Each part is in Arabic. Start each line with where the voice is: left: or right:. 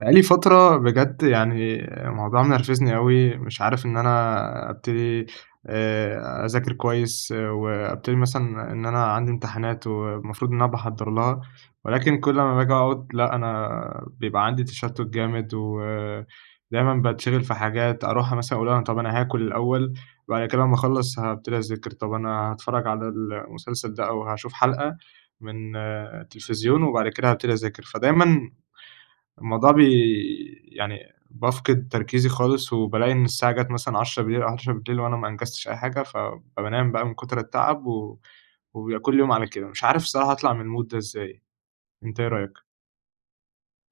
right: بقى لي فترة بجد، يعني، الموضوع منرفزني أوي، مش عارف إن أنا أبتدي آآ، أذاكر كويس، وأبتدي مثلًا إن أنا عندي امتحانات والمفروض إن أنا باحضَّر لها، ولكن كل ما باجي أقعد، لأ أنا بيبقى عندي تشتت جامد، ودايمًا باتشغِل في حاجات، أروح مثلًا أقول طب أنا هاكل الأول، وبعد كده لما أخلّص هابتدي أذاكر، طب أنا هاتفرج على المسلسل ده أو هاشوف حلقة من التلفزيون، وبعد كده هابتدي أذاكر، فدايمًا الموضوع بي يعني، بافقد تركيزي خالص، وبالاقي إن الساعة جَت مثلًا 22:00 أو 23:00 وأنا ما أنجزتش أي حاجة، ف فبانام بقى من كُتر التَّعب، و وبيبقى كل يوم على كده، مش عارف الصراحة أطلَع من المود ده إزاي، أنت إيه رأيك؟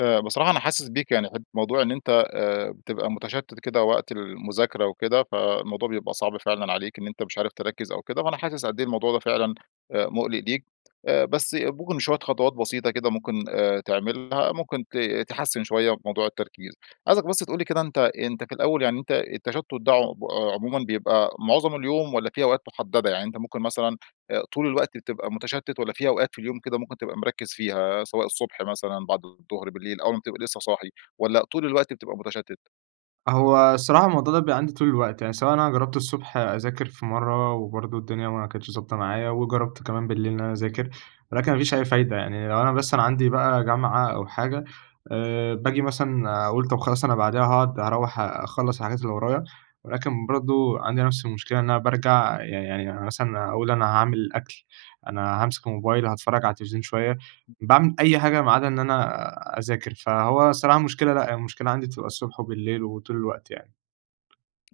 left: آآ، بصراحة أنا حاسس بيك، يعني ح موضوع إن أنت آآ، بتبقى متشتت كده وقت المذاكرة وكده، فالموضوع بيبقى صعب فعلًا عليك إن أنت مش عارف تركز أو كده، فأنا حاسس قدّ إيه الموضوع ده فعلًا آآ مُقلِق ليك، بس ممكن شوية خطوات بسيطة كده ممكن تعملها، ممكن ت تحسِّن شوية موضوع التركيز. عايزك بس تقول لي كده أنت أنت في الأول، يعني أنت التشتت ده عم عمومًا بيبقى معظم اليوم والّا فيه أوقات محددة؟ يعني أنت ممكن مثلًا طول الوقت بتبقى متشتت، والّا في أوقات في اليوم كده ممكن تبقى مركِّز فيها، سواء الصبح مثلًا، بعد الضُهر، بالليل، أول ما بتبقى لسه صاحي، والّا طول الوقت بتبقى متشتت؟
right: هو الصراحة الموضوع ده بيبقى عندي طول الوقت، يعني سواء أنا جربت الصبح أذاكر في مرة، وبرضه الدنيا ما كانتش ضابطة معايا، وجربت كمان بالليل إن أنا أذاكر، ولكن ما فيش أي فايدة. يعني لو أنا بس أنا عندي بقى جامعة أو حاجة، آآ باجي مثلًا أقول طب خلاص أنا بعديها هاقعد هاروّح أ أخلّص حاجات اللي ورايا، ولكن برضه عندي نفس المشكلة، إن أنا بارجع يعني يعني أنا مثلًا أقول أنا هاعمل أكل، أنا هامسك الموبايل، هاتفرج على التلفزيون شوية، باعمل أي حاجة ما عدا إن أنا أذاكر، فهو الصراحة مشكلة لأ، هي المشكلة عندي بتبقى الصبح وبالليل وطول الوقت يعني.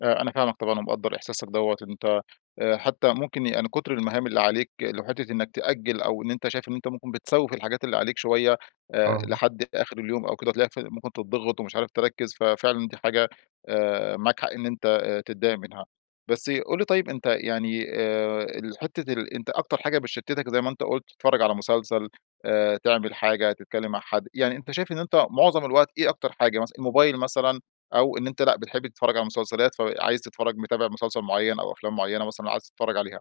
left: آآ أنا فاهمك طبعًا ومقدّر إحساسك دوّة، أنت آآ حتى ممكن يعني كتر المهام اللي عليك لو حِتة إنك تأجل، أو إن أنت شايف إن أنت ممكن بتسوّف الحاجات اللي عليك شوية، آآ
right: آه.
left: لحد آخر اليوم أو كده وتلاقيك في ممكن تضّغِط ومش عارف تركِّز، ففعلًا دي حاجة آآ معاك حق إن أنت آآ تضايق منها. بس قُل لي طيب أنت يعني آآ الحتة ال أنت أكتر حاجة بتشتتك زي ما أنت قلت، تتفرج على مسلسل، آآ تعمل حاجة، تتكلم مع حد، يعني أنت شايف إن أنت معظم الوقت إيه أكتر حاجة مثلًا، الموبايل مثلًا، أو إن أنت لأ بتحب تتفرج على المسلسلات، فعايز تتفرج متابع مسلسل معيّن أو أفلام معينة مثلًا عايز تتفرج عليها؟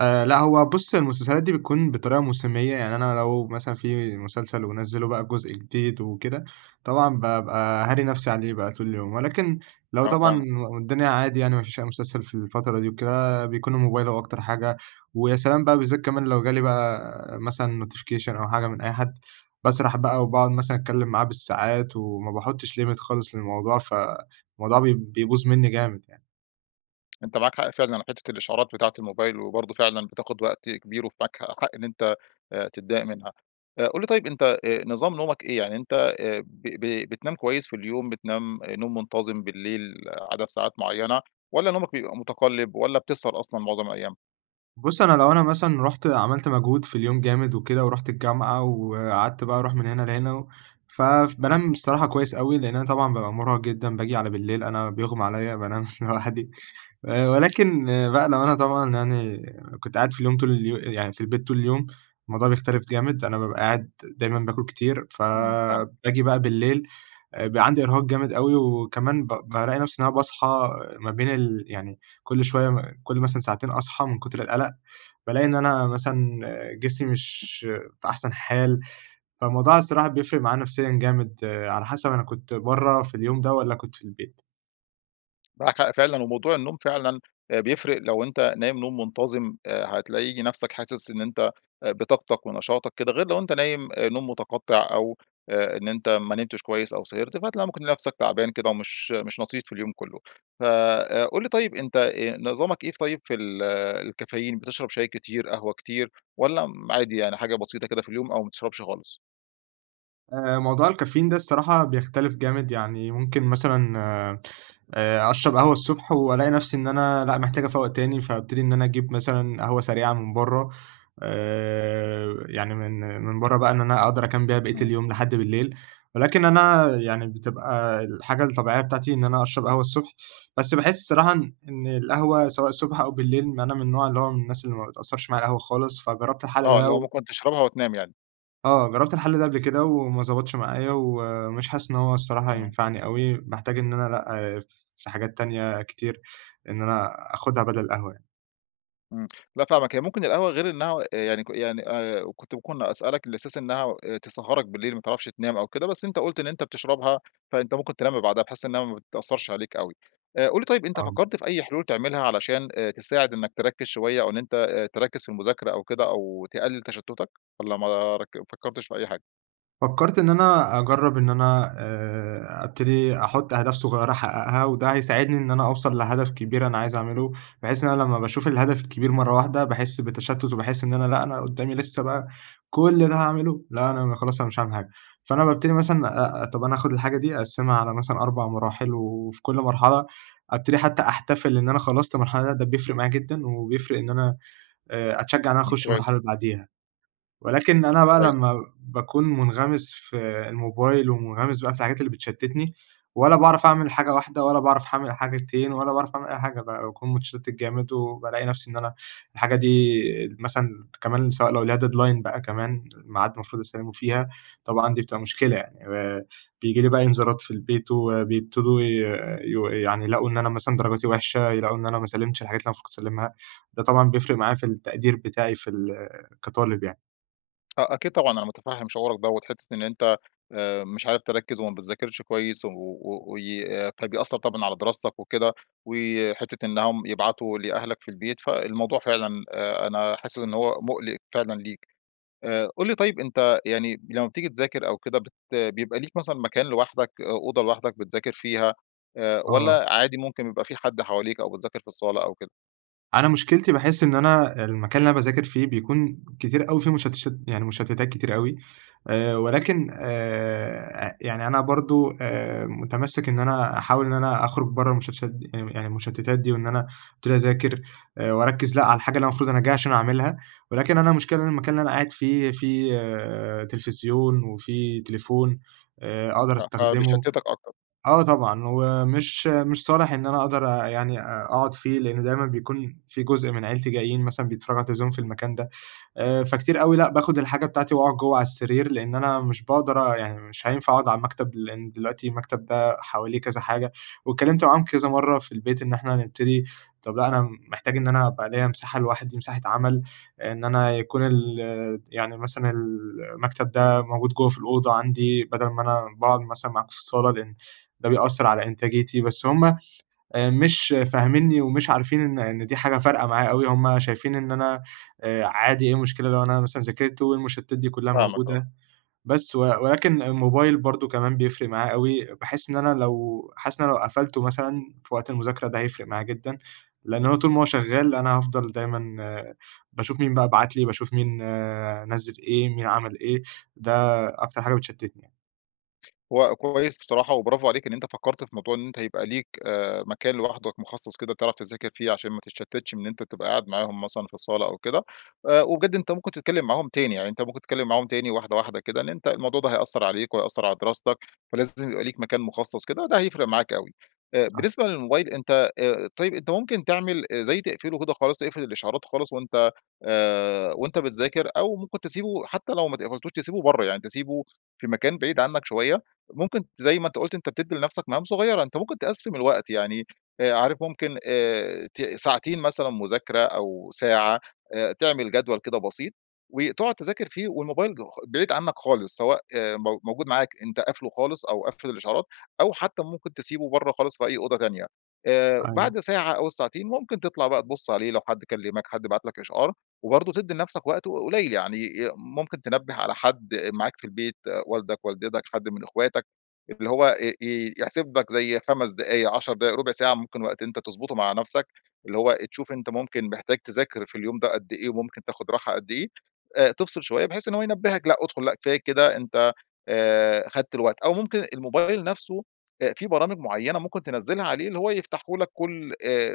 right: آآ لأ، هو بُص هي المسلسلات دي بتكون بطريقة موسمية، يعني أنا لو مثلًا في مسلسل ونَزِّلوا بقى جزء جديد وكده، طبعًا بابقى هاري نفسي عليه بقى طول اليوم، ولكن لو
left: آه
right: طبعًا
left: فاهمك.
right: والدنيا عادي يعني ما فيش أي مسلسل في الفترة دي وكده، بيكون الموبايل هو أكتر حاجة، ويا سلام بقى بالذات كمان لو جالي بقى مثلًا notification أو حاجة من أي حد، باسرح بقى وباقعُد مثلًا أتكلم معاه بالساعات، وما باحطش limit خالص للموضوع، فالموضوع بي بيبوظ مني جامد يعني.
left: أنت معاك حق فعلًا حتة الإشعارات بتاعة الموبايل، وبرضه فعلًا بتاخد وقت كبير، ومعاك حق إن أنت آآ تتضايق منها، آآ قُل لي طيب أنت آآ نظام نومك إيه؟ يعني أنت آآ ب ب بتنام كويس في اليوم، بتنام نوم منتظم بالليل عدد ساعات معيّنة، والّا نومك بيبقى مُتقلب، والّا بتسهر أصلًا معظم الأيام؟
right: بُص أنا لو أنا مثلًا رُحت عملت مجهود في اليوم جامد وكده، ورُحت الجامعة وقعدت بقى أروح من هنا لهنا، و ف فبانام بصراحة كويس أوي، لأن أنا طبعًا بابقى مرهق جدًا، باجي على بالليل أنا بيُغمى عليَّ بانام لوحدي. آآ ولكن بقى لو أنا طبعًا يعني كنت قاعد في اليوم طول اليو يعني في البيت طول اليوم، الموضوع بيختلف جامد، أنا بابقى قاعد دايمًا باكل كتير،
left: إمم فَاهمك.
right: فباجي بقى بالليل بيبقى عندي إرهاق جامد أوي، وكمان ب بالاقي نفسي إن أنا باصحى ما بين ال يعني كل شوية م كل مثلًا ساعتين أصحى من كتر القلق، بالاقي إن أنا مثلًا جسمي مش في أحسن حال، فالموضوع الصراحة بيفرق معايا نفسيًا جامد، على حسب أنا كنت برا في اليوم ده، والّا كنت في البيت.
left: معاكَ حق فعلًا، وموضوع النوم فعلًا آآ بيفرق، لو أنت نايم نوم منتظم آآ هتلاقي نفسك حاسس إن أنت آآ بطاقتك ونشاطك كده، غير لو أنت نايم آآ نوم متقطع، أو آآ إن أنت ما نمتش كويّس، أو سهرت. فهتلاقي ممكن نفسك تعبان كده ومش مش لطيف في اليوم كلّه. فآآ قُل لي طيّب أنت آآ نظامك إيه ف طيّب في ال الكافيين، بتشرب شاي كتير، قهوة كتير، والّا م عادي يعني حاجة بسيطة كده في اليوم، أو ما تشربش خالص؟
right: آآ، موضوع الكافيين ده الصراحة بيختلف جامد، يعني ممكن مثلًا، آآ أشرب قهوة الصبح وألاقي نفسي إن أنا لأ، محتاج أفوّق تاني، فابتدي إن أنا أجيب مثلًا قهوة سريعة من برّه. آآ يعني من من برّه بقى إن أنا أقدر أكمّل بيها باقية
left: إمم.
right: اليوم لحد بالليل، ولكن أنا يعني بتبقى الحاجة الطبيعية بتاعتي إن أنا أشرب قهوة الصبح، بس باحس الصراحة إن إن القهوة سواء الصبح أو بالليل، أنا من النوع اللي هو من الناس اللي ما بتأثرش معايا القهوة خالص، فجربت الحل
left: آه
right: ده
left: اللي هو
right: و
left: ممكن تشربها وتنام يعني.
right: آه، جرّبت الحل ده قبل كده وما ضبطش معايا، ومش حاسس إن هو الصراحة
left: آه.
right: هينفعني أوي. باحتاج إن أنا لأ، في حاجات تانية كتير إن أنا آخدها بدل القهوة يعني.
left: إمم، لأ فاهمك، هي ممكن القهوة غير إنها يعني ك يعني آآ، كنت ممكن أسألك على أساس إنها تسهَّرك بالليل، ما تعرفش تنام أو كده، بس أنت قُلت إن أنت بتشربها، فأنت ممكن تنام بعدها، بحيث إنها ما بتأثرش عليك أوي. قُل لي طيب، أنت
right: آه.
left: فكَّرت في أي حلول تعملها علشان أ تساعد إنك تركِّز شوية أو إن أنت أ تركِّز في المذاكرة أو كده أو تقلِّل تشتُّتك، والّا ما رك فكرتش في أي حاجة؟
right: فكَّرت إن أنا، أجرَّب إن أنا، آآ ابتدي أحُط أهداف صغيرة أحقَّقها، وده هيساعدني إن أنا أوصَل لهدف كبير أنا عايز أعمله، بحيث إن أنا لما باشوف الهدف الكبير مرة واحدة، باحس بتشتُّت وباحس إن أنا، لأ، أنا قُدامي لسّه بقى، كل ده هاعمله! لأ، أنا خلاص، أنا مش هاعمل حاجة، فأنا بابتدي مثلًا، أ أ طب أنا آخد الحاجة دي أقسِّمها على مثلًا 4 مراحل، وفي كل مرحلة، ابتدي حتى أحتفل إن أنا خلَّصت مرحلة، ده ده بيفرِق معايا جدًا و بيفرِق إن أنا آآ، أتشجَّع إن أنا
left: امم،
right: أخش المرحلة
left: كويس.
right: اللي بعديها، ولكن أنا بقى
left: كويس.
right: لما باكون مُنغمِس في الموبايل ومُنغمِس بقى في الحاجات اللي بتشتِّتني، ولا باعرف أعمل حاجة واحدة ولا باعرف أعمل حاجتين ولا باعرف أعمل أي حاجة بقى، باكون متشتِّت جامد وبالاقي نفسي، إن أنا الحاجة دي مثلًا كمان سواء لو ليها deadline بقى كمان ميعاد المفروض أسلِّمه فيها، طبعًا دي بتبقى مشكلة يعني. آآ بييجي لي بقى إنذارات في البيت وبيبتدوا ي يو يعني يلاقوا إن أنا مثلًا، درجاتي وحشة، يلاقوا إن أنا ما سلِّمتش الحاجات اللي أنا المفروض كنت أسلِّمها، ده طبعًا بيفرِق معايا في التقدير بتاعي في ال كطالب يعني.
left: آه أكيد طبعًا، أنا مُتفهّم شعورك دوّة، حتة إن أنت آآ، مش عارف تركّز وما بتذاكرش كويس، و و و ي أ طيب بيأثّر طبعًا على دراستك وكده، وحتة إنهم يبعتوا لأهلك في البيت، فالموضوع فعلًا أ أنا حاسس إن هو مُقلِق فعلًا ليك. آآ، قُل لي طيب أنت يعني، لما بتيجي تذاكر أو كده بت بيبقى ليك مثلًا مكان لوحدك أ أوضة لوحدك بتذاكر فيها، آآ
right: آه.
left: والّا عادي ممكن بيبقى في حد حواليك أو بتذاكر في الصالة أو كده؟
right: أنا مشكلتي باحس إن أنا المكان اللي أنا باذاكر فيه بيكون كتير أوي في مشتشت يعني مشتتات كتير أوي. آآ، ولكن آآ، أ يعني أنا برضو آآ، مُتمَسك إن أنا أحاول إن أنا أخرج برّه المشتشت دي، يعني م أ يعني المشتتات دي، وإن أبتدي اذاكر آآ، واركّز لأ على الحاجة اللي مفروض أنا جاي عشان أعملها، ولكن أنا المشكلة إن المكان اللي أنا قاعد فيه في تلفزيون، وفيه تليفون آآ، أقدر
left: آه،
right: أستخدمه،
left: فبيشتِتك أكتر.
right: آه طبعًا، ومش مش صالِح إن أنا أقدر أ يعني أ أقعُد فيه، لإن دايمًا بيكون في جزء من عيلتي جايين مثلًا بيتفرّجوا على التلفزيون في المكان ده. آآ، فكتير أوي لأ، باخد الحاجة بتاعتي وأقعُد جوّا على السرير، لإن أنا مش بأقدر أ يعني مش هينفع أقعُد على المكتب، لإن دلوقتي المكتب ده حواليه كذا حاجة، واتكلّمت معاهم كذا مرّة في البيت إن إحنا هنبتدي طب لأ، أنا محتاج إن أنا أبقى ليَّ مساحة لوحدي، مساحة عمل، إن أنا يكون الت يعني مثلًا المكتب ده موجود جوّا في الأوضة عندي، بدل ما أنا باقعُد مثلًا معاكم في الصالة، لإن ده بيأثّر على إنتاجِيتي، بس همّ آآ، مش فاهمينني ومش عارفين إن إن دي حاجة فارقة معايا أوي، همّ شايفين إن أنا آآ، عادي إيه المشكلة لو أنا مثلًا ذاكرت والمشتتات دي كلها
left: فاهمك آه.
right: موجودة؟ بس و ولكن الموبايل برضو كمان بيفرِق معايا أوي، باحس إن أنا لو حاسس إن أنا لو قَفلته مثلًا في وقت المذاكرة ده هيفرِق معايا جدًا، لإن هو طول ما هو شغال أنا هافضل دايمًا باشوف مين بقى بعت لي، باشوف مين نزّل إيه، مين عمل إيه، ده أكتر حاجة بتشتتني يعن
left: هو كويس بصراحة، وبرافو عليك إن أنت فكرت في موضوع إن أنت يبقى ليك آآ، مكان لوحدك مخصص كده تعرف تذاكر فيه عشان ما تتشتتش، إن أنت تبقى قاعد معاهم مثلًا في الصالة أو كده. آآ، وبجد أنت ممكن تتكلم معاهم تاني، يعني أنت ممكن تتكلم معاهم تاني واحدة واحدة كده إن أنت الموضوع ده هيأثر عليك وهيأثر على دراستك، فلازم يبقى ليك مكان مخصص كده، ده هيفرق معاك أوي. آآ،
right: صح.
left: بالنسبة للموبايل أنت آآ، طيّب، أنت ممكن تعمل زي تقفله كده خالص، تقفل الإشعارات خالص وأنت آآ، وأنت بتذاكر، أو ممكن تسيبه حتى لو ما ت قفلتوش، تسيبه برّه يعني، تسيبه في مكان بعيد عنك شوية. ممكن زي ما أنت قُلت أنت بتدّي لنفسك مهام صغيّرة، أنت ممكن تقسّم الوقت يعني، آآ عارف ممكن آآ، ت ساعتين مثلًا مذاكرة أو ساعة، آآ، تعمل جدول كده بسيط وتقعد تذاكر فيه، والموبايل خ بعيد عنك خالص، سواء آآ، مو موجود معاك أنت قافله خالص أو قافل الإشعارات، أو حتى ممكن تسيبه برّه خالص في أي أوضة تانية. آآ،
right: أيوه.
left: بعد ساعة أو الساعتين ممكن تطلع بقى تُبص عليه لو حد كلمك، حد بعت لك إشعار، وبرضو تدّي لنفسك وقت ق قليل يعني، آآ ممكن تنبه على حد معاك في البيت، والدك، والدتك، حد من أخواتك، اللي هو ي ي يحسب لك زي 5 دقايق، 10 دقايق، ربع ساعة، ممكن وقت أنت تضبطه مع نفسك، اللي هو آآ تشوف أنت ممكن محتاج تذاكر في اليوم ده قدّ إيه وممكن تاخد راحة قدّ إيه. آآ، تفصل شوية بحيث إن هو ينبّهك: لأ أدخل، لأ كفاياك كده، أنت آآ، خدت الوقت، أو ممكن الموبايل نفسه، آآ، فيه برامج معينة ممكن تنزلها عليه، اللي هو يفتحه لك كل آآ،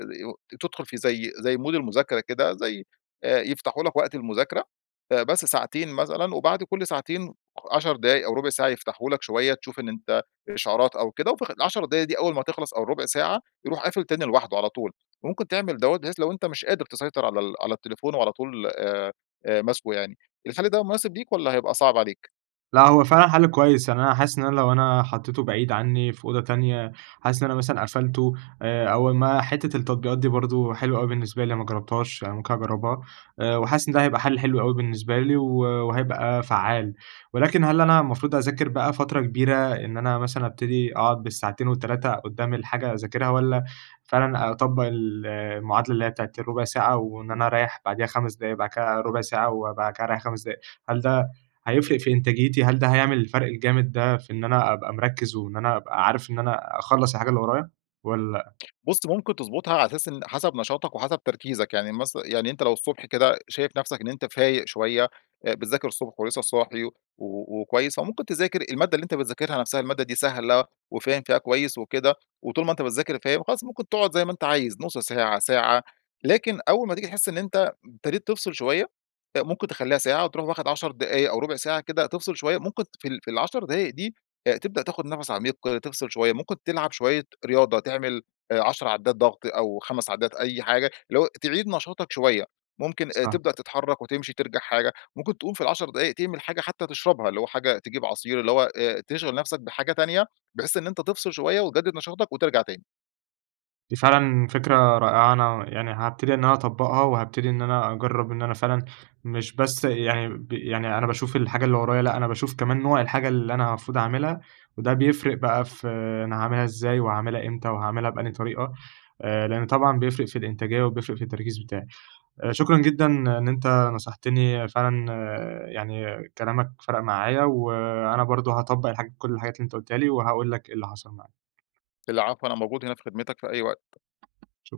left: تدخل في زي زي مود المذاكرة كده، زي آآ، يفتحه لك وقت المذاكرة آآ بس ساعتين مثلًا، وبعد كل ساعتين خ 10 دقايق أو ربع ساعة يفتحه لك شوية تشوف إن أنت إشعارات أو كده، وفي خ ال10 دقايق دي أول ما هتخلص أو الربع ساعة يروح قافل تاني لوحده على طول، وممكن تعمل دوّة بحيث لو أنت مش قادر تسيطر على ال على التليفون وعلى طول آآ آآ ماسكه يعني، الحل ده مناسب ليك والّا هيبقى صعب عليك؟
right: لأ هو فعلًا حل كويس، يعني أنا حاسس إن أنا لو أنا حطيته بعيد عني في أوضة تانية، حاسس إن أنا مثلًا قفلته آآ أول ما حتة التطبيقات دي برضه حلوة أوي بالنسبة لي، أنا ما جربتهاش أنا ممكن أجربها، آآ وحاسس إن ده هيبقى حل حلو أوي بالنسبة لي، و وهيبقى فعّال. ولكن هل أنا المفروض أذاكر بقى فترة كبيرة، إن أنا مثلًا أبتدي أقعد بالساعتين وال3 قدّام الحاجة أذاكرها، والّا فعلًا أطبّق ال المعادلة اللي هي بتاعة الرُبع ساعة، وإن أنا أريّح بعديها 5 دقايق، بعد كده رُبع ساعة، وبعد كده أريّح 5 دقايق، هل ده هيفرِق في إنتاجيتي؟ هل ده هيعمل الفرق الجامد ده في إن أنا أبقى مركِّز، وإن أنا أبقى عارف إن أنا أخلَّص الحاجة اللي ورايا والّا؟
left: بُص ممكن تضبُطها على أساس إن حسب نشاطك وحسب تركيزك، يعني مث يعني أنت لو الصبح كده شايف نفسك إن أنت فايق شوية، آآ بتذاكر الصبح ولسه صاحي و وكويس فممكن تذاكر، المادة اللي أنت بتذاكرها نفسها المادة دي سهلة وفاهم فيها كويس وكده، وطول ما أنت بتذاكر فاهم، خلاص ممكن تقعد زي ما أنت عايز نُص ساعة، ساعة، لكن أول ما تيجي تحس إن أنت ابتديت تفصِل شوية، آآ ممكن تخلّيها ساعة وتروح واخد 10 دقايق أو رُبع ساعة كده تفصِل شوية، ممكن في ال في ال10 دقايق دي آآ تبدأ تاخد نفس عميق تفصِل شوية، ممكن تلعب شوية رياضة تعمل آآ 10 عدّات ضغط، أو 5 عدّات أي حاجة، اللي هو تعيد نشاطك شوية، ممكن
right: صح.
left: تبدأ تتحرك وتمشي ترجَع حاجة، ممكن تقوم في ال10 دقايق تعمل حاجة حتى تشربها، اللي هو حاجة تجيب عصير، اللي هو آآ تشغِل نفسك بحاجة تانية، بحيث إن أنت تفصِل شوية وتجدد نشاطك وترجَع تاني.
right: دي فعلًا فكرة رائعة أنا يعني هابتدي إن أنا أطبّقها، وهابتدي إن أنا أجرّب إن أنا فعلًا مش بس يعني ب يعني أنا باشوف الحاجة اللي ورايا، لأ أنا باشوف كمان نوع الحاجة اللي أنا مفروض أعملها، وده بيفرِق بقى في أنا هاعملها إزاي، وهاعملها إمتى، وهاعملها بأنهي طريقة، آآ لأن طبعًا بيفرِق في الإنتاجية و بيفرٍق في التركيز بتاعي. آآ شكرًا جدًا إن أنت نصحتني فعلًا، يعني كلامك فرَق معايا، وأنا برضه هاطبق الحاج كل الحاجات اللي أنت قلتها لي وهاقول لك إيه اللي حصَل معايا.
left: العفو، أنا موجود هنا في خدمتك في أي وقت.
right: شك